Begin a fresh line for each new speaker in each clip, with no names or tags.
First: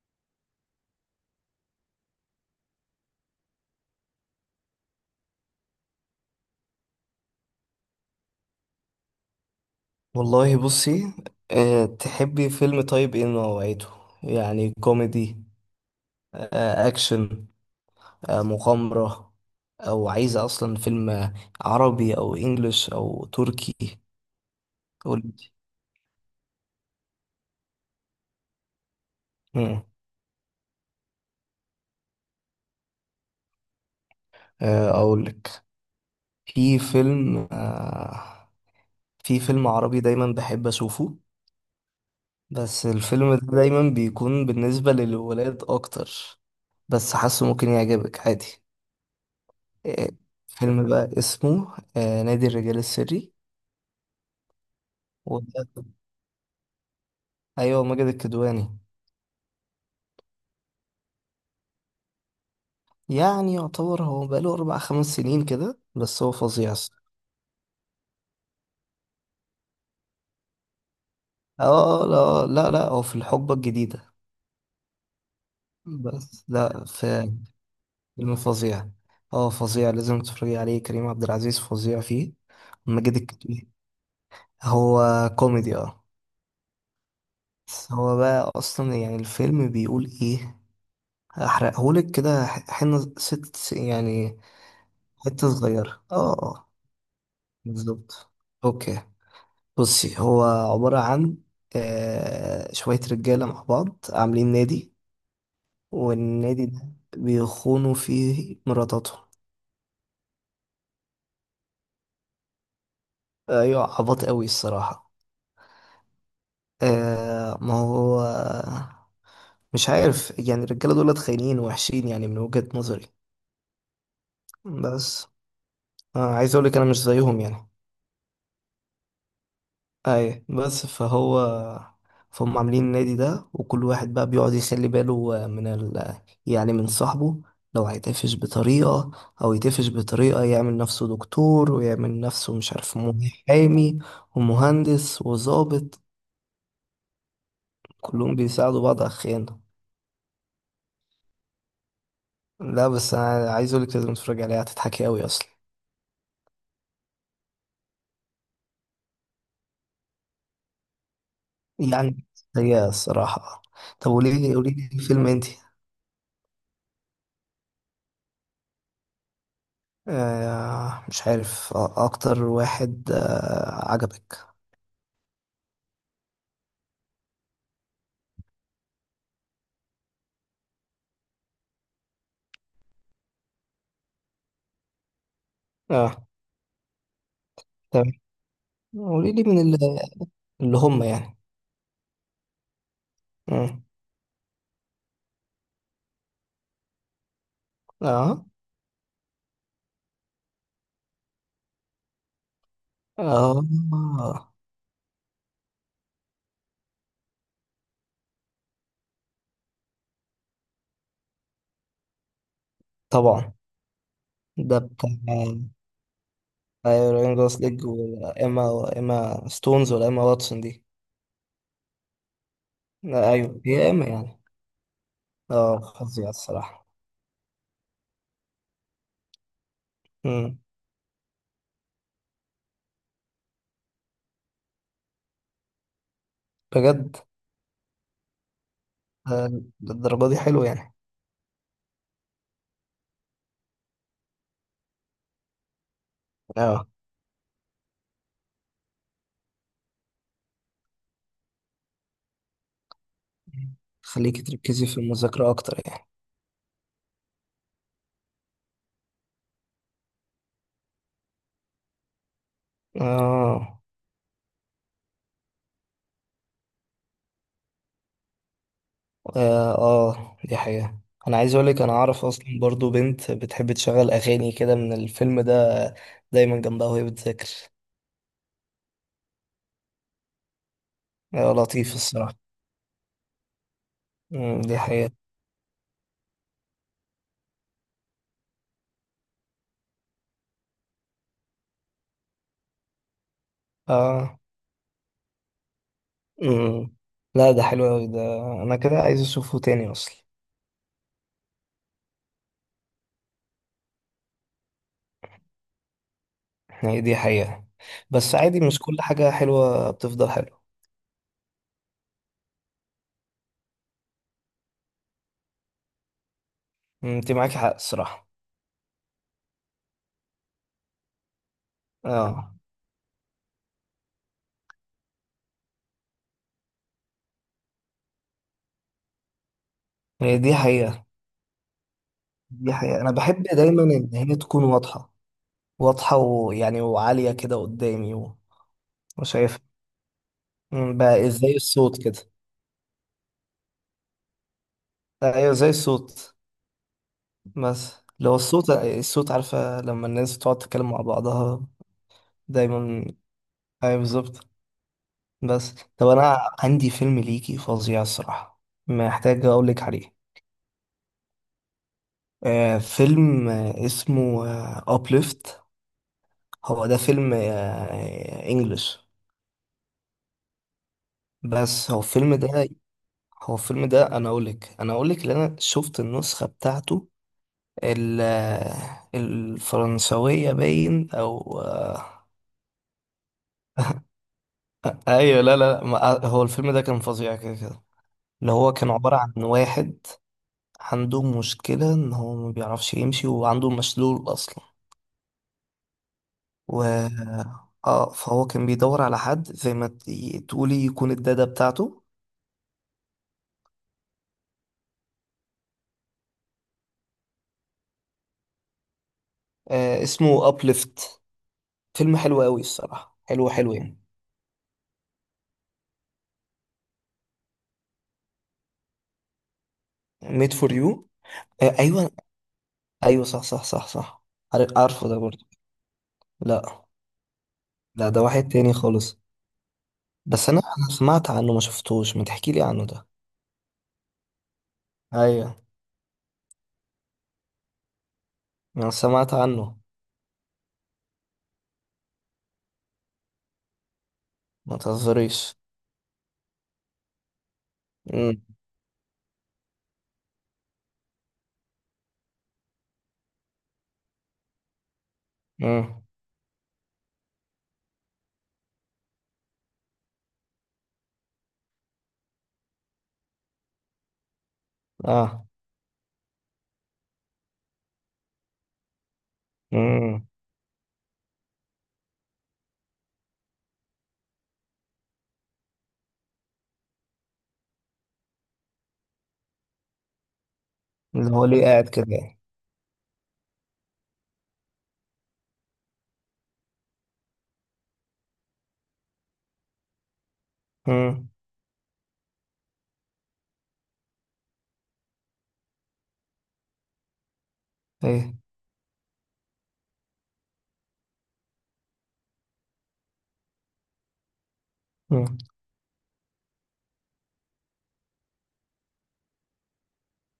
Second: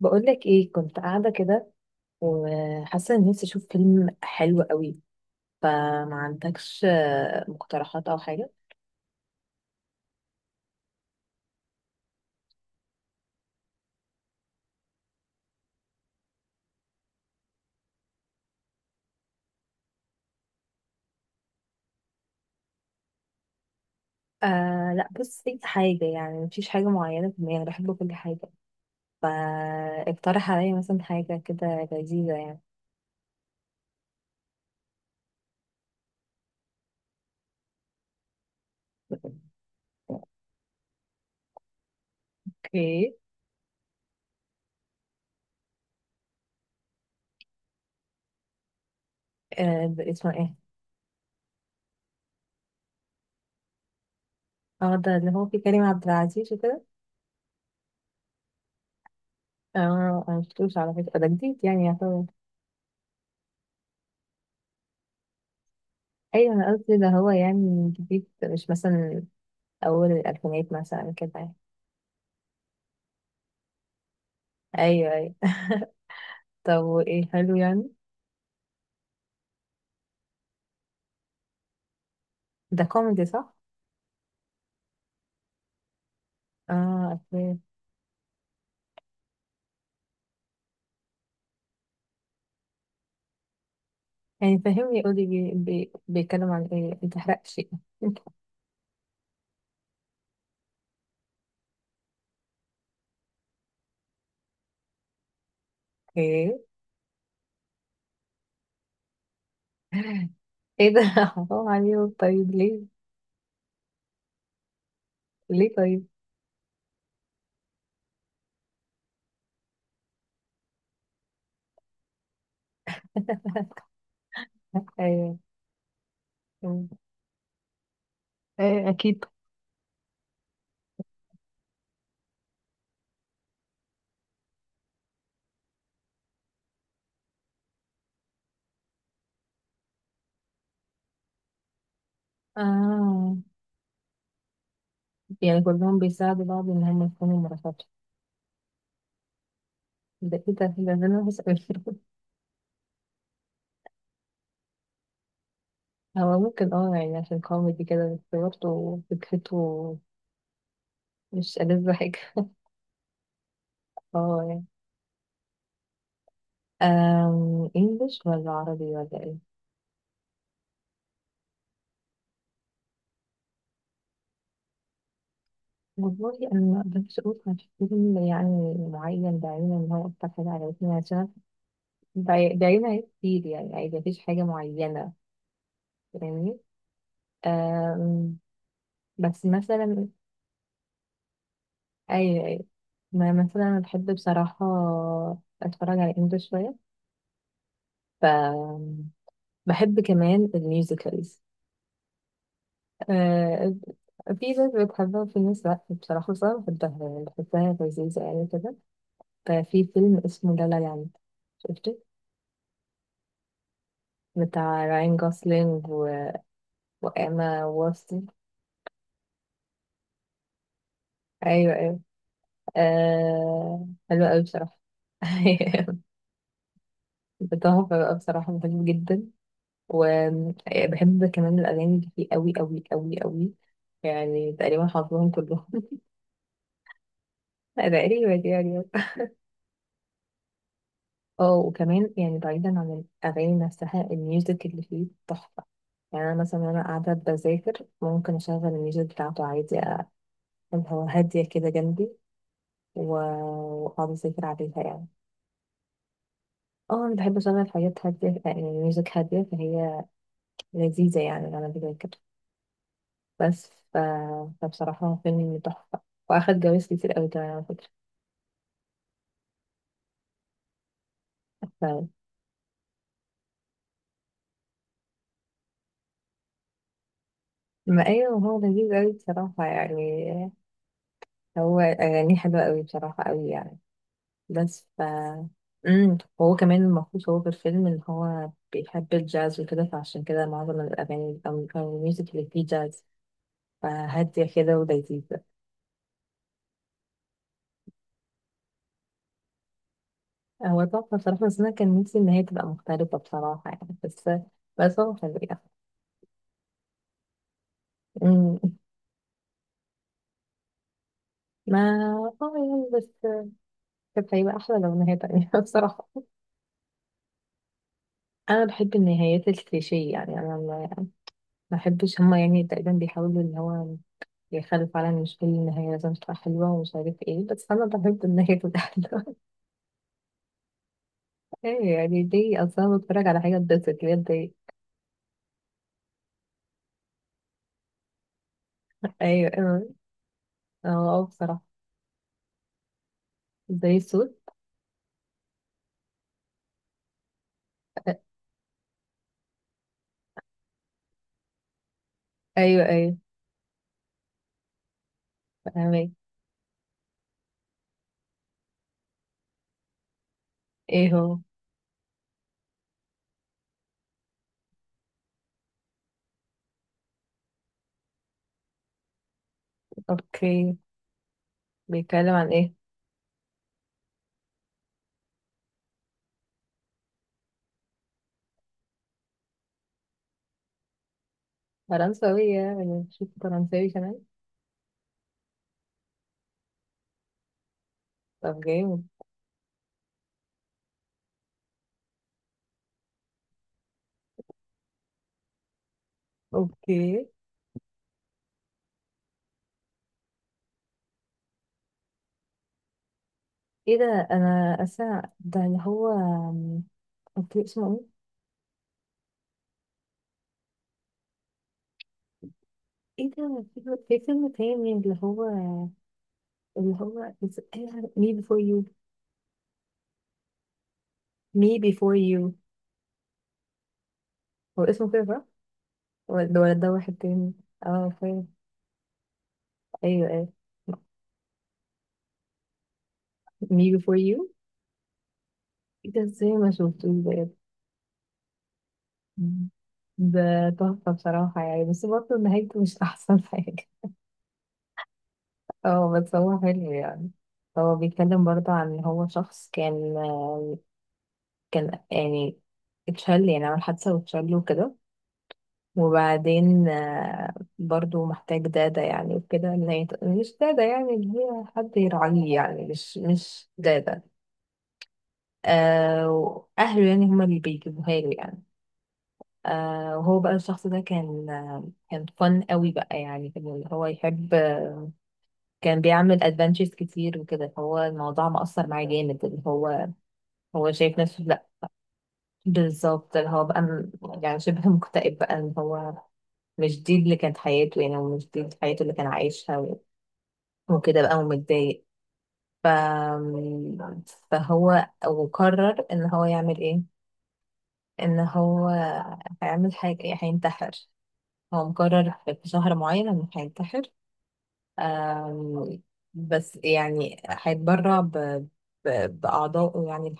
بقولك ايه، كنت قاعدة كده وحاسة ان نفسي اشوف فيلم حلو قوي. فما عندكش مقترحات او حاجة؟
والله بصي، تحبي فيلم، طيب ايه نوعيته؟ يعني كوميدي، اكشن، مغامرة، او عايزة اصلا فيلم عربي او انجليش او تركي؟
لا
قولي.
بص اي حاجة يعني، مفيش حاجة معينة في دماغي، أنا بحب كل حاجة.
مم.
فاقترح عليا مثلا حاجة كده لذيذة يعني.
اقولك، في فيلم أه في فيلم عربي دايما بحب اشوفه، بس
اوكي.
الفيلم ده دايما بيكون بالنسبة للولاد اكتر، بس حاسه ممكن يعجبك عادي.
آه ده
أه
اسمه ايه؟
فيلم بقى اسمه نادي الرجال السري.
اه ده اللي
و...
هو فيه كريم عبد العزيز وكده.
ايوه، ماجد الكدواني.
اه انا مشفتوش على فكرة، ده جديد يعني يعتبر.
يعني يعتبر، هو بقاله 4 5 سنين كده، بس هو
ايوه
فظيع
انا قلت
الصراحة.
ده هو يعني جديد، مش مثلا اول الالفينات مثلا كده يعني.
اه، لا لا لا، هو في الحقبة الجديدة.
ايوه ايوه.
بس
طب
لا،
وإيه
في
حلو يعني؟
فيلم فظيع، اه فظيع، لازم تتفرجي عليه، كريم عبد العزيز فظيع فيه،
ده
ماجد
كوميدي صح؟
الكدواني، هو كوميدي، اه.
اه أوكي.
بس هو بقى اصلا يعني الفيلم بيقول ايه، هحرقهولك كده، حنة ست يعني،
يعني فهمني، قولي
حتة
بي بي
صغيرة، اه
بيتكلم عن
اه،
ايه، متحرقش يعني.
بالظبط. اوكي، بصي، هو عبارة عن شوية رجالة مع بعض عاملين نادي،
ايه
والنادي ده بيخونوا فيه مراتاتهم.
ايه ده حرام عليهم، طيب ليه؟
أيوة، عبط قوي الصراحة.
ليه طيب؟
ما هو مش عارف، يعني الرجالة دول خاينين وحشين يعني من وجهة نظري. بس
ايوه.
عايز أقولك أنا مش زيهم يعني.
اكيد.
اي، بس فهم عاملين النادي ده، وكل واحد بقى بيقعد يخلي باله من يعني من صاحبه، لو هيتقفش بطريقة، او يتقفش بطريقة يعمل نفسه دكتور، ويعمل نفسه مش عارف
اه
محامي ومهندس
يعني كلهم
وظابط.
بيساعدوا بعض ان هم يكونوا مرافقات؟
كلهم بيساعدوا بعض على الخيانة.
ده ايه ده، انا بس.
لا، بس انا عايز اقولك لازم تتفرج عليها، هتضحكي قوي اصلا
هو ممكن اه يعني، عشان كوميدي كده، بس برضه فكرته مش ألذ حاجة.
يعني، هي الصراحة. طب، قولي
اه
لي،
يعني،
قولي لي فيلم انتي.
انجلش ولا عربي ولا ايه؟
مش عارف، اكتر واحد عجبك.
والله أنا ما أقدرش أقول كان في فيلم يعني معين بعينه إن هو أكتر حاجة عجبتني، عشان بعينها هي كتير يعني، عادي مفيش حاجة معينة.
اه،
فاهمني.
تمام،
أم،
قولي لي
بس
من
مثلا
اللي هم يعني.
أي ما مثلا أنا
مم.
بحب بصراحة أتفرج على إنجلش شوية. ف
اه
بحب كمان الميوزيكالز.
اه،
أه، في ناس بتحبها وفي ناس لأ بصراحة، بس أنا بحبها، يعني بحسها لذيذة يعني كده. ففي فيلم اسمه لا لا لاند، شفته،
طبعا. ده
بتاع
بتاع
راين جوسلينج
راين
وإيما
جوسلينج،
واتسون.
وايما وايما ستونز، ولا ايما واتسون دي؟
أيوة أيوة.
لا، ايوه، هي ايما
حلوة
يعني،
أوي بصراحة.
اه فظيعة الصراحة.
تحفة بقى بصراحة، بحبه جدا.
مم.
وبحب كمان الأغاني اللي فيه أوي أوي أوي أوي، يعني تقريبا حافظهم كلهم.
بجد؟
تقريبا يعني.
آه، للدرجة دي حلو يعني؟
اه وكمان يعني بعيدا عن الأغاني نفسها، الميوزك اللي فيه تحفة. يعني أنا مثلا وأنا
اه،
قاعدة بذاكر ممكن أشغل الميوزك بتاعته عادي، اللي هو هادية كده جنبي، و- وأقعد
خليكي
أذاكر عليها
تركزي في
يعني.
المذاكرة اكتر يعني.
اه انا بحب اسمع الحاجات هادية، يعني ميوزك هادية، فهي لذيذة يعني غالبا كده كده. بس
اه
ف... فبصراحة هو فيلم تحفة، واخد جوائز كتير اوي كمان على فكرة.
اه، دي حقيقة. انا عايز اقولك انا
ف...
اعرف اصلا برضو بنت بتحب تشغل اغاني كده من الفيلم ده، دايما جنبها وهي بتذاكر.
ما ايوه هو لذيذ اوي بصراحة يعني. هو
لطيف الصراحة.
اغانيه حلوة اوي بصراحة اوي يعني.
مم، دي
بس ف
حقيقة.
هو كمان المفروض هو في الفيلم ان هو بيحب الجاز وكده، فعشان كده معظم الاغاني او الميوزك اللي فيه جاز،
اه،
فهادية كده ولذيذة.
مم. لا، ده حلو اوي ده، انا كده عايز اشوفه تاني اصلا.
هو تحفة بصراحة، بس أنا كان نفسي إن هي تبقى مختلفة بصراحة يعني، بس هو حلو يعني.
يعني دي حقيقة، بس
أمم.
عادي مش كل حاجة حلوة بتفضل حلوة.
ما اه يعني، بس كانت هيبقى أحلى لو نهاية تانية بصراحة.
مم، انت معاكي حق الصراحة.
أنا بحب النهايات الكليشيه يعني، أنا ما بحبش هما
اه،
يعني تقريبا بيحاولوا إن هو يخلوا فعلا مش كل النهاية لازم تبقى حلوة ومش عارف ايه، بس أنا بحب النهاية تبقى حلوة.
هي دي حقيقة،
ايه يعني دي،
دي
أصلا
حقيقة. انا
بتفرج على
بحب
حاجة
دايما
تبسط
ان
ليه
هي
دي.
تكون واضحة واضحة، ويعني وعالية كده قدامي،
أيوه
وشايفها.
أيوه. اه
مم. بقى إيه، زي
بصراحة
الصوت كده.
زي الصوت.
ايوه، زي الصوت. بس لو الصوت عارفة لما الناس تقعد تتكلم مع بعضها
أيوه
دايما.
أيوه.
ايوه بالظبط. بس طب
فاهمك.
انا عندي فيلم ليكي فظيع الصراحة، محتاج اقولك عليه.
ايه هو؟
فيلم اسمه ابليفت. هو ده فيلم انجلش،
اوكي،
بس
بيتكلم عن ايه؟
هو الفيلم ده، انا اقولك ان انا شفت النسخة بتاعته، ال الفرنسوية باين، أو.
فرنساوية، بنشوف فرنساوي كمان.
أيوة لا لا لا، هو الفيلم ده كان فظيع كده كده. اللي
طب
هو كان
جامد.
عبارة عن واحد عنده مشكلة إن هو ما بيعرفش يمشي، وعنده مشلول أصلا. و
اوكي.
اه فهو كان بيدور على حد، زي ما تقولي يكون الدادا بتاعته.
ايه ده؟ انا اسا ده اللي هو، اوكي اسمه
اسمه أبليفت. فيلم حلو قوي الصراحة،
ايه؟ ايه
حلو
ده،
حلو
في
يعني.
في فيلم تاني، اللي هو إيه؟ me before you.
ميد فور يو؟ آه
me
أيوة،
before you.
أيوة صح صح صح صح،
هو
عارفه
اسمه
ده
كده صح،
برضه.
ولا
لا،
ده واحد تاني؟ اه
لا ده
فاهم.
واحد تاني خالص.
ايوه
بس
ايوه.
انا سمعت عنه، ما شفتوش، ما تحكي لي عنه ده.
me before you.
ايوه،
ايه ده، ازاي ما شفتوش ده؟
انا سمعت عنه.
ده تحفة بصراحة يعني، بس برضه نهايته مش أحسن حاجة.
ما تهزريش.
اه بس هو حلو يعني. هو
امم،
بيتكلم برضه عن ان هو شخص كان، كان يعني اتشل يعني، عمل حادثة واتشل وكده.
امم،
وبعدين برضه محتاج دادة يعني وكده، إن مش دادة يعني، اللي هي حد يراعيه يعني، مش دادة.
اه،
آه وأهله يعني هما اللي بيجيبوها له يعني. آه
امم،
وهو بقى الشخص ده كان كان فن قوي بقى يعني، كان اللي هو يحب، كان بيعمل ادفنتشرز كتير وكده. هو الموضوع مأثر معاه جامد، اللي هو هو شايف
اللي
نفسه
هو ليه
لا.
قاعد كده يعني؟
بالظبط، اللي هو بقى يعني شبه مكتئب بقى، اللي هو مش دي اللي كانت حياته يعني، ومش دي حياته اللي كان عايشها، وكده
امم،
بقى ومتضايق. ف... فهو وقرر ان هو يعمل ايه؟
ايه؟
ان هو هيعمل حاجة، هينتحر. هو مقرر في شهر معين انه هينتحر.
امم،
أم... بس يعني هيتبرع بأعضائه يعني.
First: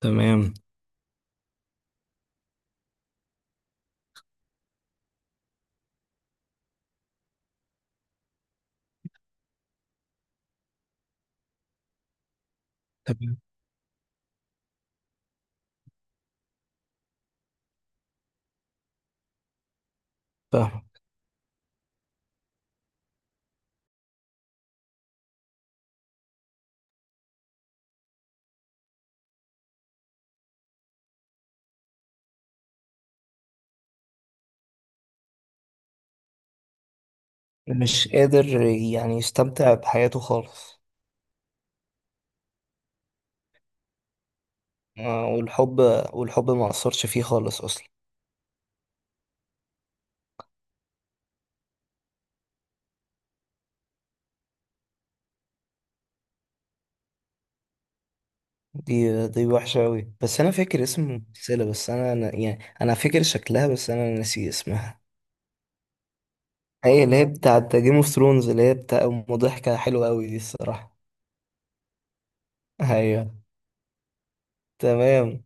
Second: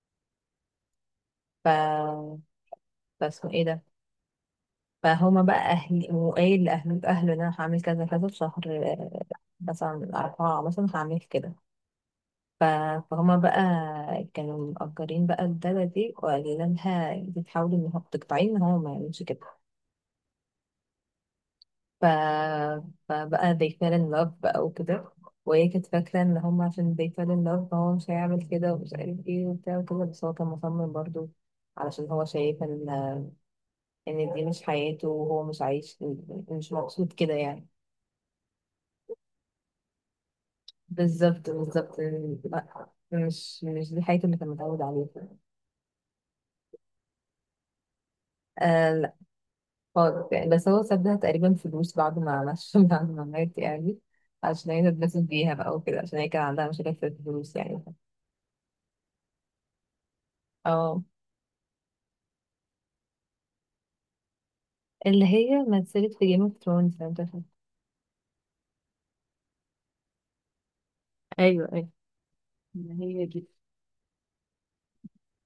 تمام،
ف فاسمه ايه ده، فهما بقى اهلي وقايل اهله ان انا هعمل كذا كذا في شهر مثلا اربعة مثلا هعمل كده. ف- فهما
تمام،
بقى كانوا مأجرين بقى الدادة دي وقالوا لها انتي تحاولي ان هو تقطعيه، ان هو ما يعملش كده.
فاهم.
ف... فبقى they fell in love بقى وكده. وهي كانت فاكرة ان هما عشان they fell in love فهو مش هيعمل كده ومش عارف ايه وبتاع وكده، بس هو كان مصمم برضه علشان هو شايف ان دي مش حياته وهو مش عايش، مش مبسوط كده يعني.
مش قادر يعني يستمتع بحياته خالص.
بالظبط بالظبط. لا مش دي حياته اللي كان متعود عليها.
والحب، ما اثرش فيه خالص اصلا.
آه لا خالص يعني. بس هو سابها تقريبا فلوس بعد ما عملش بعد ما مات يعني، عشان هي تتبسط بيها بقى وكده، عشان هي كان عندها مشاكل في الفلوس يعني.
دي وحشة أوي. بس أنا فاكر اسم
اه.
الممثلة، بس أنا يعني أنا فاكر شكلها، بس أنا ناسي اسمها.
اللي هي مثلت في جيم اوف ثرونز
هي
لو
اللي
انت
هي
فاكر.
بتاعت جيم اوف ثرونز، اللي هي بتاع، ضحكة حلوة أوي دي الصراحة.
ايوه ايوه ما هي
أيوة،
دي.
تمام.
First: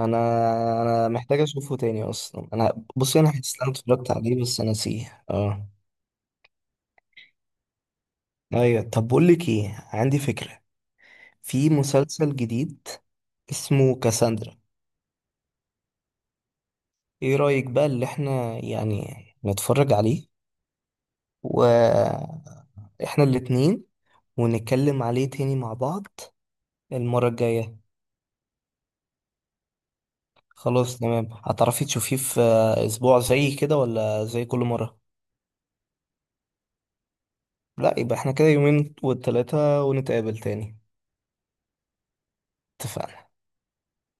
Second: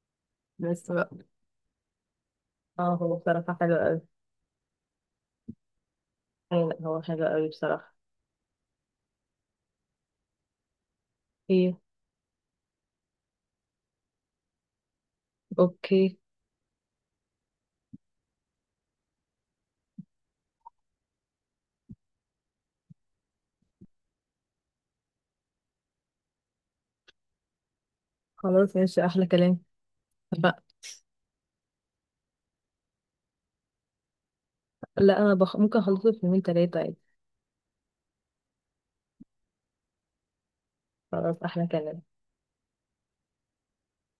أنا
بس
أنا
بقى،
محتاج أشوفه تاني أصلا.
اه
أنا،
هو
بصي، أنا حاسس
بصراحة
إن أنا
حلو قوي.
اتفرجت عليه بس أنا نسيه، أه.
هو حلو قوي بصراحة.
أيوة، طب، بقول لك إيه، عندي فكرة. في
ايه.
مسلسل جديد اسمه كاساندرا.
اوكي.
إيه رأيك بقى اللي إحنا يعني نتفرج عليه، و إحنا الاتنين، ونتكلم عليه تاني مع بعض المرة الجاية؟
خلاص ماشي، احلى كلام. لا.
خلاص، تمام. هتعرفي تشوفيه في اسبوع زي كده، ولا زي كل مرة؟
لا انا ممكن اخلصه في يومين تلاتة عادي.
لا، يبقى احنا كده يومين والتلاتة، ونتقابل تاني.
خلاص احلى كلام.
اتفقنا.